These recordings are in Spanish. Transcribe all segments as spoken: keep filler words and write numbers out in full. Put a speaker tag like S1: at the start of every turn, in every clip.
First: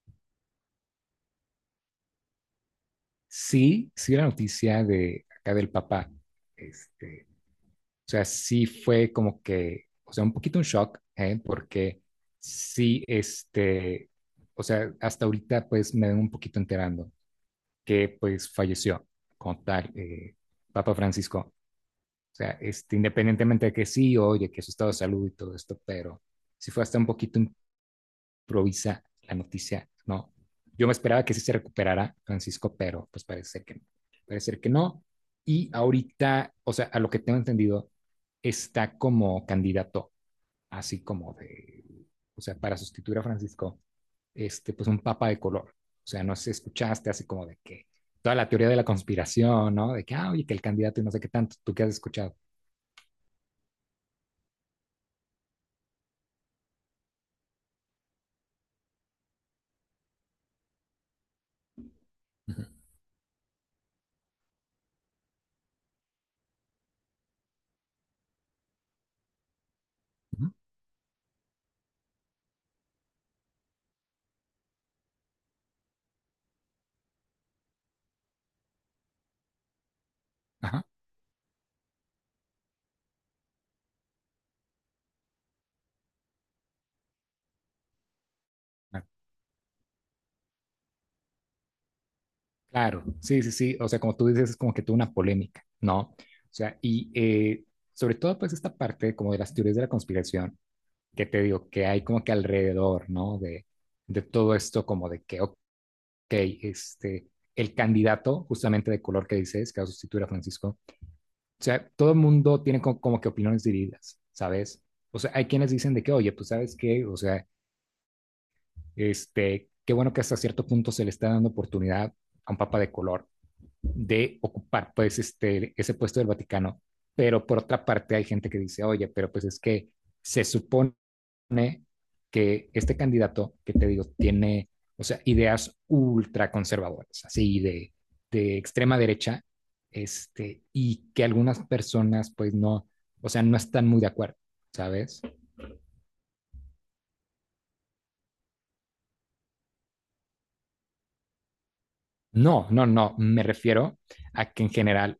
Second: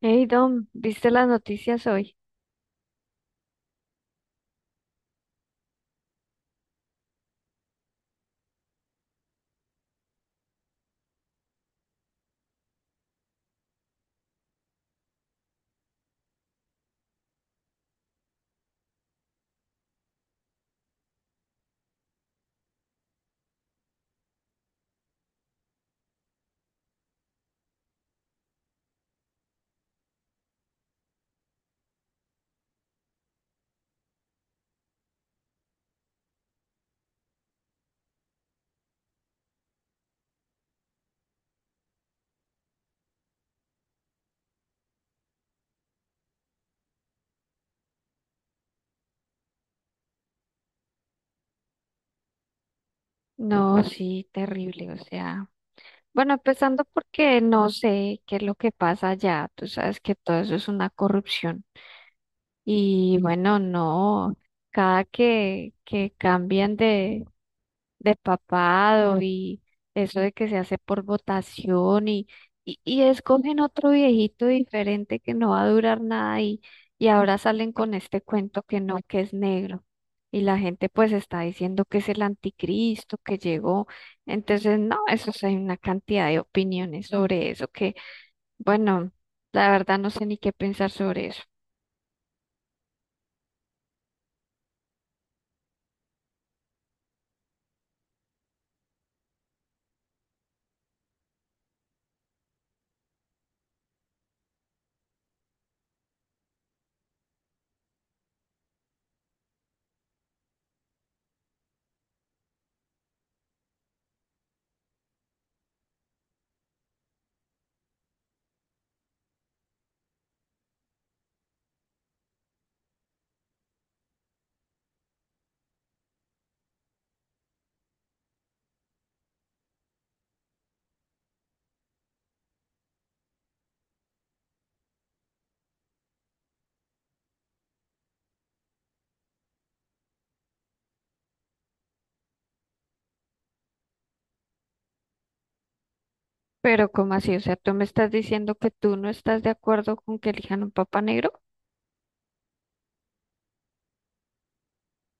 S1: Hey Dom, ¿viste las noticias hoy?
S2: Sí, sí, la noticia de acá del papá, este, o sea, sí fue como que, o sea, un poquito un shock, ¿eh? Porque sí, este, o sea, hasta ahorita pues me vengo un poquito enterando que pues falleció como tal eh, Papa Francisco, o sea, este, independientemente de que sí, oye, que su estado de salud y todo esto, pero sí fue hasta un poquito provisa la noticia, no. Yo me esperaba que sí se recuperara Francisco, pero pues parece que, no, parece que no. Y ahorita, o sea, a lo que tengo entendido, está como candidato, así como de, o sea, para sustituir a Francisco, este, pues un papa de color. O sea, no sé, si escuchaste así como de que toda la teoría de la conspiración, ¿no? De que, ah, oye, que el candidato y no sé qué tanto, tú qué has escuchado.
S1: No, sí, terrible, o sea, bueno, empezando porque no sé qué es lo que pasa allá, tú sabes que todo eso es una corrupción
S2: Uh -huh.
S1: y bueno, no, cada que, que cambian despapado y eso de
S2: Uh
S1: que
S2: -huh.
S1: se hace por votación y, y, y escogen otro viejito diferente que no va a durar nada y, y ahora salen con este cuento que no, que es negro. Y la
S2: Ajá.
S1: gente pues está diciendo que es el anticristo que llegó. Entonces, no, eso sí, hay una cantidad de opiniones sobre eso que, bueno, la verdad no sé ni qué pensar sobre eso.
S2: Claro, sí, sí, sí. O sea, como tú dices, es como que tuvo una polémica, ¿no? O sea, y eh, sobre todo, pues, esta parte como de las teorías de la conspiración, que te digo, que hay como que alrededor, ¿no? De, de todo esto, como de que, ok, este, el candidato justamente de color que dices, que va a sustituir a Francisco, o sea, todo el mundo tiene co- como, que opiniones divididas, ¿sabes? O sea, hay quienes dicen de que, oye, pues, ¿sabes qué? O sea, este, qué bueno que hasta cierto punto se le está dando oportunidad a un papa de color de ocupar pues este, ese puesto del Vaticano. Pero por otra parte hay gente que dice, oye, pero pues es que se supone que este candidato, que te digo, tiene, o sea, ideas ultra conservadoras, así de, de extrema derecha, este, y que algunas personas pues no, o sea, no están muy de acuerdo, ¿sabes?
S1: Pero, ¿cómo así? O sea, tú me estás diciendo que tú no estás de acuerdo con que elijan un papa negro.
S2: No, no, no, me refiero a que en general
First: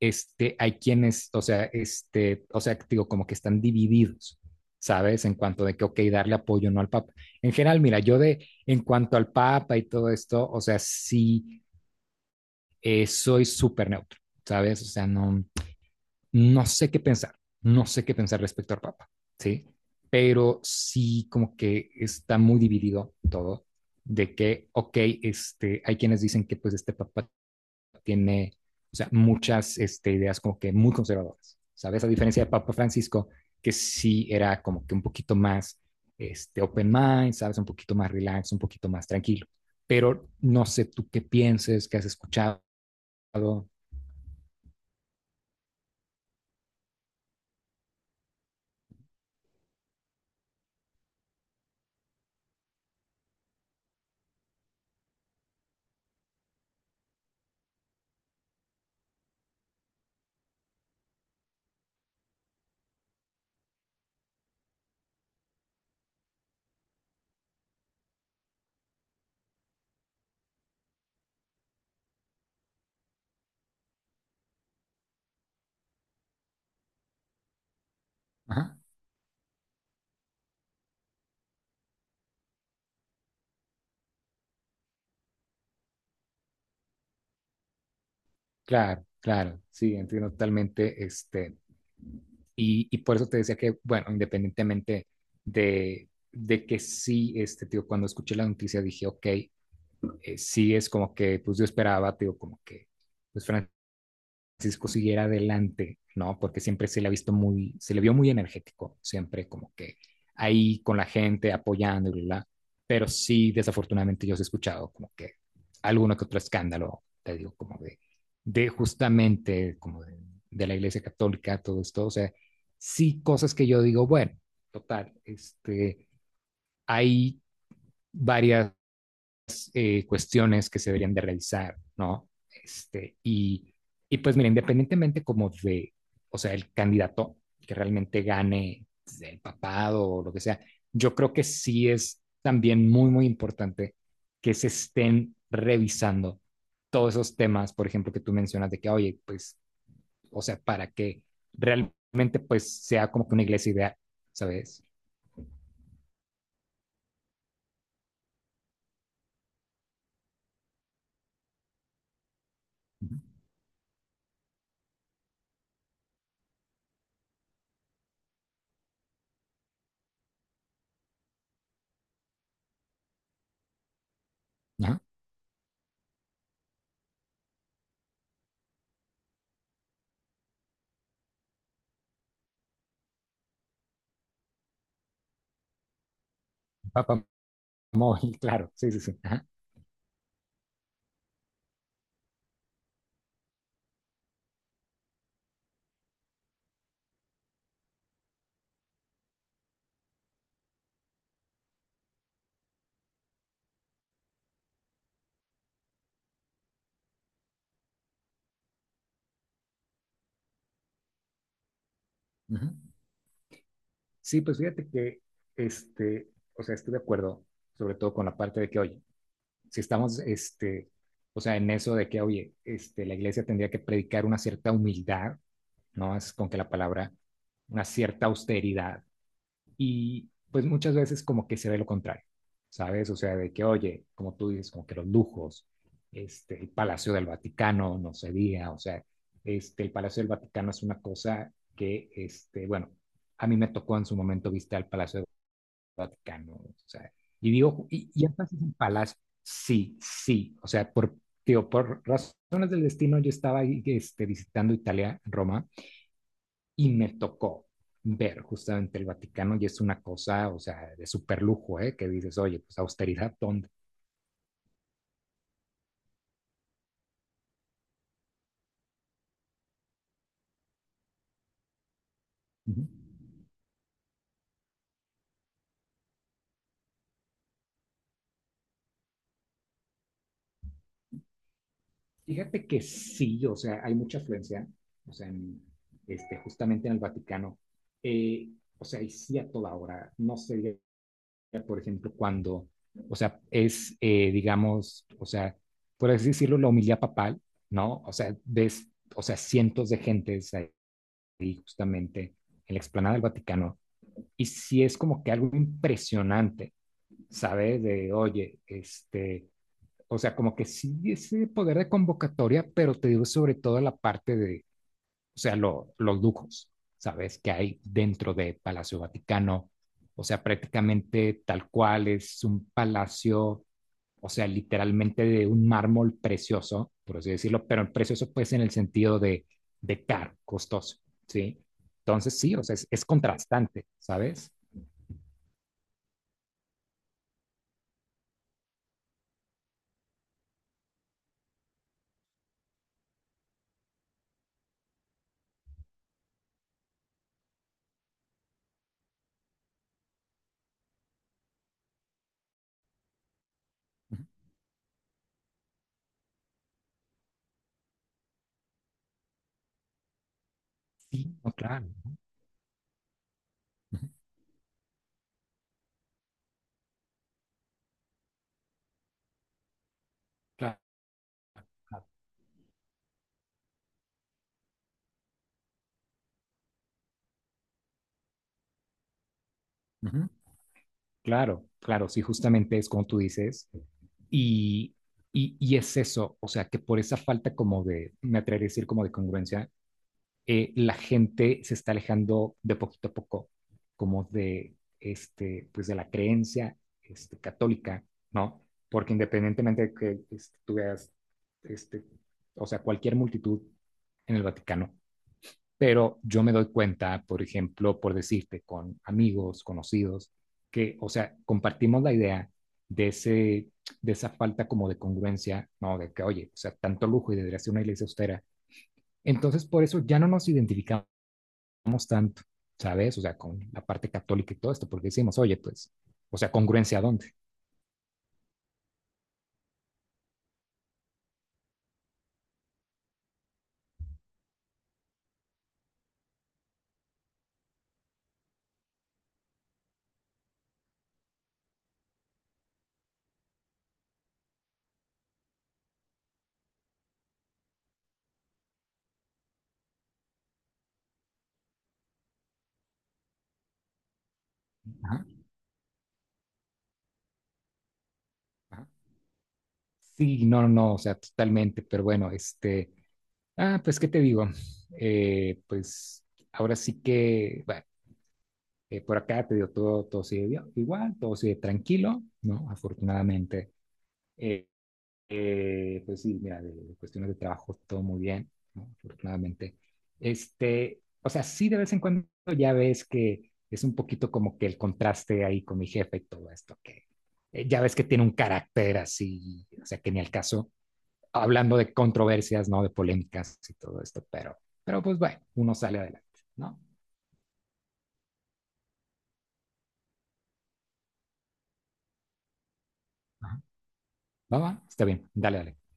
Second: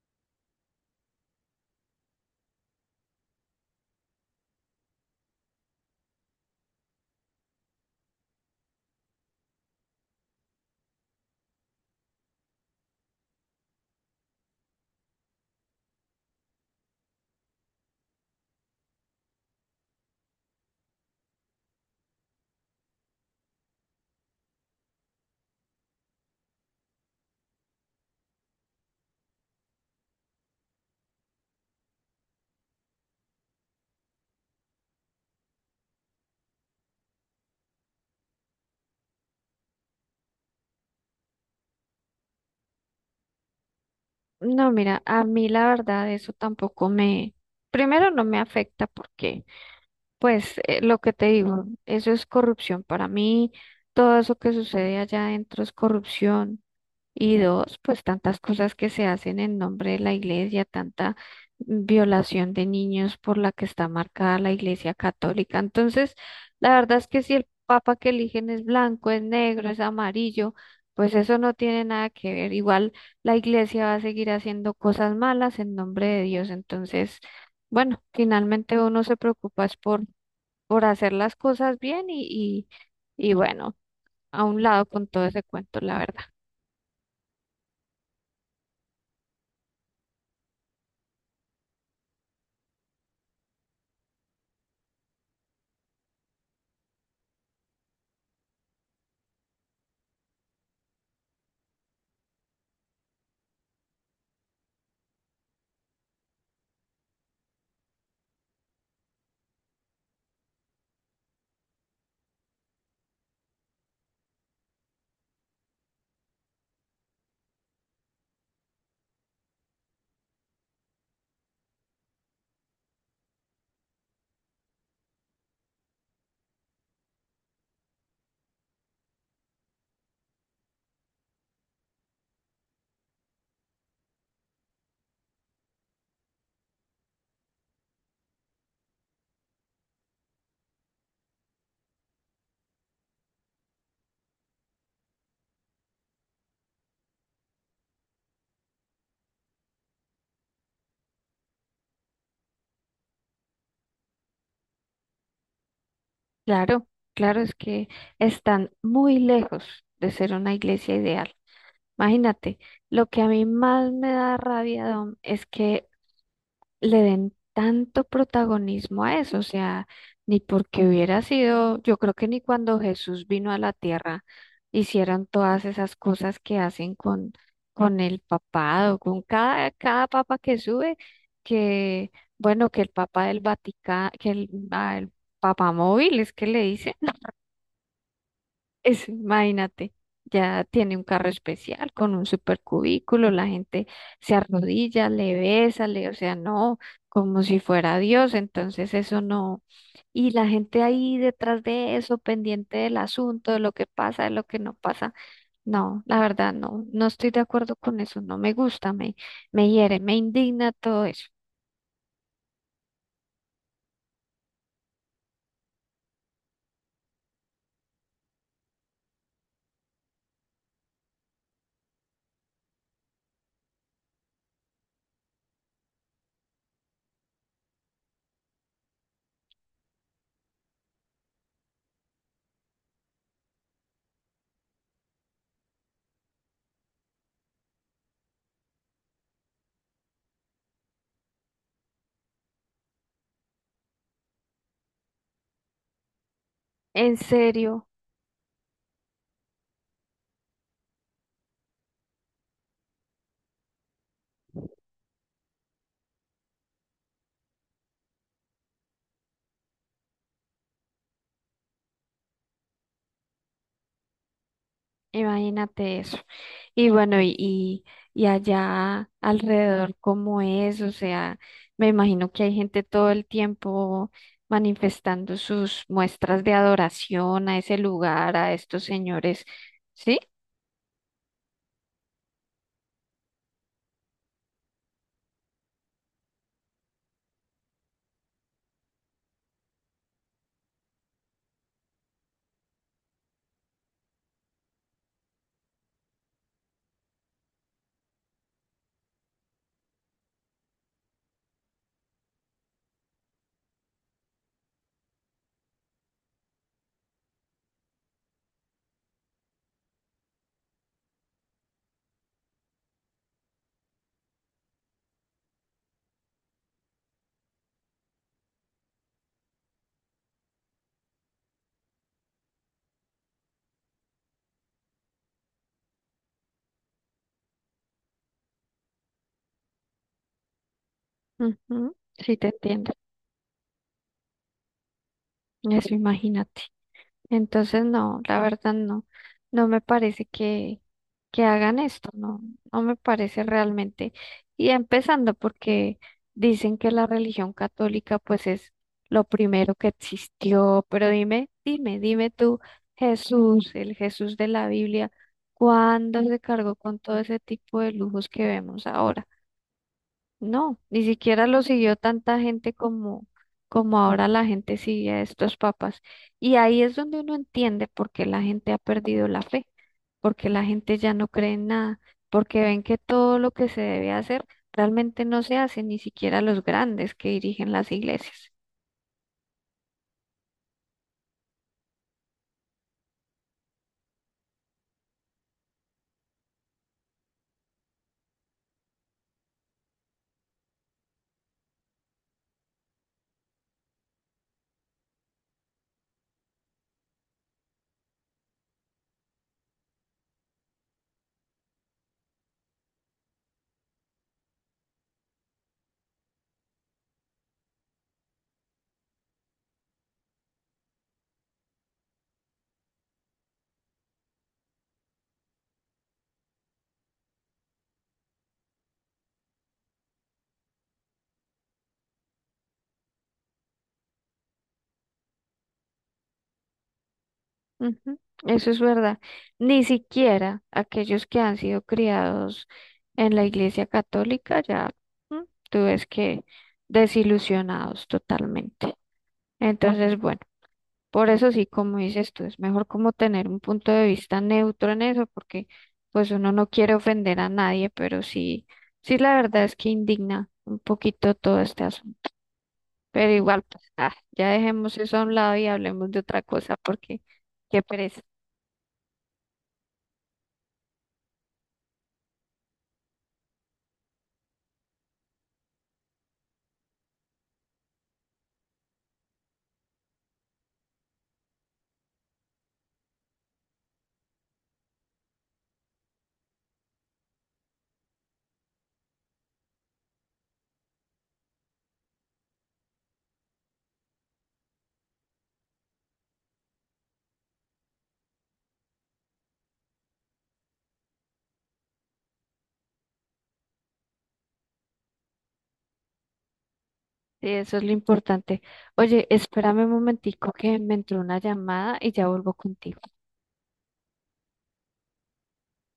S2: este, hay quienes, o sea, este, o sea, digo, como que están divididos, ¿sabes? En cuanto de que, ok, darle apoyo o no al Papa. En general, mira, yo de, en cuanto al Papa y todo esto, o sea, sí, eh, soy súper neutro, ¿sabes? O sea, no, no sé qué pensar, no sé qué pensar respecto al Papa, ¿sí? Pero sí, como que está muy dividido todo, de que, ok, este, hay quienes dicen que pues este Papa tiene o sea, muchas este, ideas como que muy conservadoras, ¿sabes? A diferencia de Papa Francisco, que sí era como que un poquito más este, open mind, ¿sabes? Un poquito más relax, un poquito más tranquilo. Pero no sé tú qué pienses, qué has escuchado.
S1: No, mira, a mí la verdad eso tampoco me, primero no me afecta porque, pues, eh, lo que te digo, eso es corrupción. Para mí, todo eso que sucede allá adentro es corrupción. Y dos, pues tantas cosas que se hacen en nombre de la iglesia, tanta violación de niños por la que está marcada la iglesia católica. Entonces, la verdad es que si el papa que eligen es blanco, es negro, es amarillo, pues eso no tiene nada que ver. Igual la iglesia va a seguir haciendo cosas malas en nombre de Dios. Entonces, bueno,
S2: Ajá,
S1: finalmente uno se preocupa es por, por hacer las cosas bien y, y, y bueno, a un lado con todo ese cuento, la verdad.
S2: claro, claro, sí, entiendo totalmente. Este, y, y por eso te decía que, bueno, independientemente de, de que sí, este, tío, cuando escuché la noticia dije, ok, eh, sí es como que, pues yo esperaba, digo, como que, pues Francisco siguiera adelante, ¿no? Porque siempre se le ha visto muy, se le vio muy energético, siempre como que ahí con la gente, apoyando y bla, bla. Pero sí, desafortunadamente yo os he escuchado como que alguno que otro escándalo, te digo, como de, de justamente, como de, de la Iglesia Católica, todo esto, o sea, sí cosas que yo digo, bueno, total, este, hay varias eh, cuestiones que se deberían de realizar, ¿no? Este, y, y pues mira, independientemente como de, o sea, el candidato que realmente gane pues, el papado o lo que sea, yo creo que sí es también muy, muy importante que se estén revisando todos esos temas, por ejemplo, que tú mencionas de que, oye, pues, o sea, para que realmente pues sea como que una iglesia ideal, ¿sabes?
S1: Claro, claro, es que están muy lejos de ser una iglesia ideal. Imagínate, lo que a mí más me da rabia, Dom, es que le den tanto protagonismo a eso, o sea, ni porque hubiera sido, yo creo que ni cuando Jesús vino a la tierra
S2: Ajá.
S1: hicieron todas esas cosas que hacen con, con el papado, con cada, cada papa que sube, que, bueno, que el papa del Vaticano, que el, ah, el papa móvil, es que le dicen
S2: Papa móvil, claro, sí, sí,
S1: es,
S2: sí. Ajá.
S1: imagínate, ya tiene un carro especial con un supercubículo, la gente se arrodilla, le besa, le, o sea, no, como si fuera Dios, entonces eso no. Y la gente ahí detrás de eso, pendiente del asunto, de lo que pasa, de lo que no pasa. No, la verdad, no, no estoy de acuerdo con eso, no me gusta, me, me hiere, me indigna todo eso.
S2: Ajá. Sí, pues fíjate que, este, o sea, estoy de acuerdo, sobre todo con la parte de que, oye, si estamos, este, o sea, en eso de que, oye, este, la iglesia tendría que predicar una cierta humildad, ¿no? Es con que la palabra, una cierta austeridad, y pues muchas veces como que se ve lo contrario, ¿sabes? O sea, de que, oye, como tú dices, como que los lujos, este, el Palacio del Vaticano, no se diga, o sea, este, el Palacio del Vaticano es una cosa que, este, bueno, a mí me tocó en su momento visitar el Palacio del Vaticano, o sea,
S1: ¿En
S2: y
S1: serio?
S2: digo, y, y entonces el Palacio, sí, sí, o sea, por, digo, por razones del destino yo estaba ahí, este, visitando Italia, Roma, y me tocó ver justamente el Vaticano y es una cosa, o sea, de super lujo, ¿eh? Que dices, oye, pues austeridad, ¿dónde?
S1: Imagínate eso. Y bueno, y, y, y allá alrededor, ¿cómo es? O sea, me imagino que hay
S2: Uh
S1: gente
S2: -huh.
S1: todo el tiempo manifestando sus muestras de adoración a ese lugar, a estos señores. ¿Sí?
S2: Fíjate que sí, o sea, hay mucha afluencia, o sea, en, este, justamente en el Vaticano, eh, o sea, y sí a toda hora, no sé, por ejemplo, cuando, o sea, es, eh, digamos, o sea, por así decirlo, la homilía papal, ¿no? O sea, ves, o sea, cientos de gentes ahí justamente en la explanada del Vaticano, y sí es como que algo impresionante, ¿sabes? De, oye, este, o sea, como que sí ese poder de convocatoria, pero te digo sobre todo la parte de, o sea, lo, los lujos, ¿sabes? Que hay dentro de Palacio Vaticano, o sea, prácticamente tal cual es un palacio, o sea, literalmente de un mármol precioso, por así decirlo, pero precioso pues en el sentido de, de caro, costoso, ¿sí?
S1: Ujú, sí,
S2: Entonces
S1: te
S2: sí, o sea, es,
S1: entiendo.
S2: es contrastante, ¿sabes?
S1: Eso, imagínate. Entonces, no, la verdad no, no me parece que, que hagan esto, no, no me parece realmente. Y empezando porque dicen que la religión católica pues es lo primero que existió, pero dime, dime, dime tú, Jesús, el Jesús de la Biblia, ¿cuándo se cargó con todo ese tipo de lujos que vemos ahora? No, ni
S2: Sí,
S1: siquiera
S2: no,
S1: lo
S2: claro.
S1: siguió tanta gente como, como
S2: Ujú,
S1: ahora la gente sigue a estos papas. Y ahí es donde uno entiende por qué la gente ha perdido la fe, porque la
S2: claro.
S1: gente ya no cree en nada, porque ven que todo lo que se debe hacer realmente no se hace, ni siquiera los grandes que dirigen las iglesias.
S2: Ujú. Claro, claro, sí, justamente es como tú dices, y, y, y es eso, o sea, que por esa falta como de, me atrevería a decir como de congruencia, eh, la gente se está alejando de poquito a poco, como de, este, pues de la creencia, este, católica, ¿no? Porque independientemente de que este, tú veas, este, o sea, cualquier multitud en el Vaticano, pero yo me doy cuenta, por ejemplo, por decirte, con amigos, conocidos, que, o sea, compartimos la idea de, ese, de esa falta como de congruencia, ¿no? De que, oye, o sea, tanto lujo y debería ser una iglesia austera. Entonces, por eso ya no nos identificamos tanto, ¿sabes? O sea, con la parte católica y todo esto, porque decimos, oye, pues, o sea, congruencia a dónde.
S1: Ujú, eso es verdad. Ni siquiera aquellos que han sido criados en la iglesia católica ya, mm, tú ves que desilusionados totalmente. Entonces, bueno, por eso sí, como dices tú, es mejor como tener un punto de vista neutro en eso, porque pues uno no quiere ofender a nadie, pero sí, sí la verdad es que indigna un poquito todo este asunto. Pero igual, pues, ah, ya dejemos eso a
S2: Ajá,
S1: un lado y hablemos de otra cosa, porque qué pereza.
S2: ajá. Sí, no, no, no, o sea, totalmente, pero bueno, este, ah, pues, ¿qué te digo? Eh, pues, ahora sí que, bueno. Eh, por acá te digo, todo, todo sigue igual, todo sigue tranquilo, ¿no? Afortunadamente. Eh, eh, pues sí, mira, de, de cuestiones de trabajo, todo muy bien, ¿no? Afortunadamente. Este, o sea, sí de vez en cuando ya ves que es un poquito como que el contraste ahí con mi jefe y todo esto, que eh, ya ves que tiene un carácter así, o sea, que ni al caso, hablando de controversias, ¿no? De polémicas y todo esto, pero, pero pues bueno, uno sale adelante, ¿no?
S1: Sí, eso es lo importante. Oye, espérame un momentico que me entró una llamada y ya vuelvo contigo.
S2: Ajá. Va, va, está bien, dale, dale.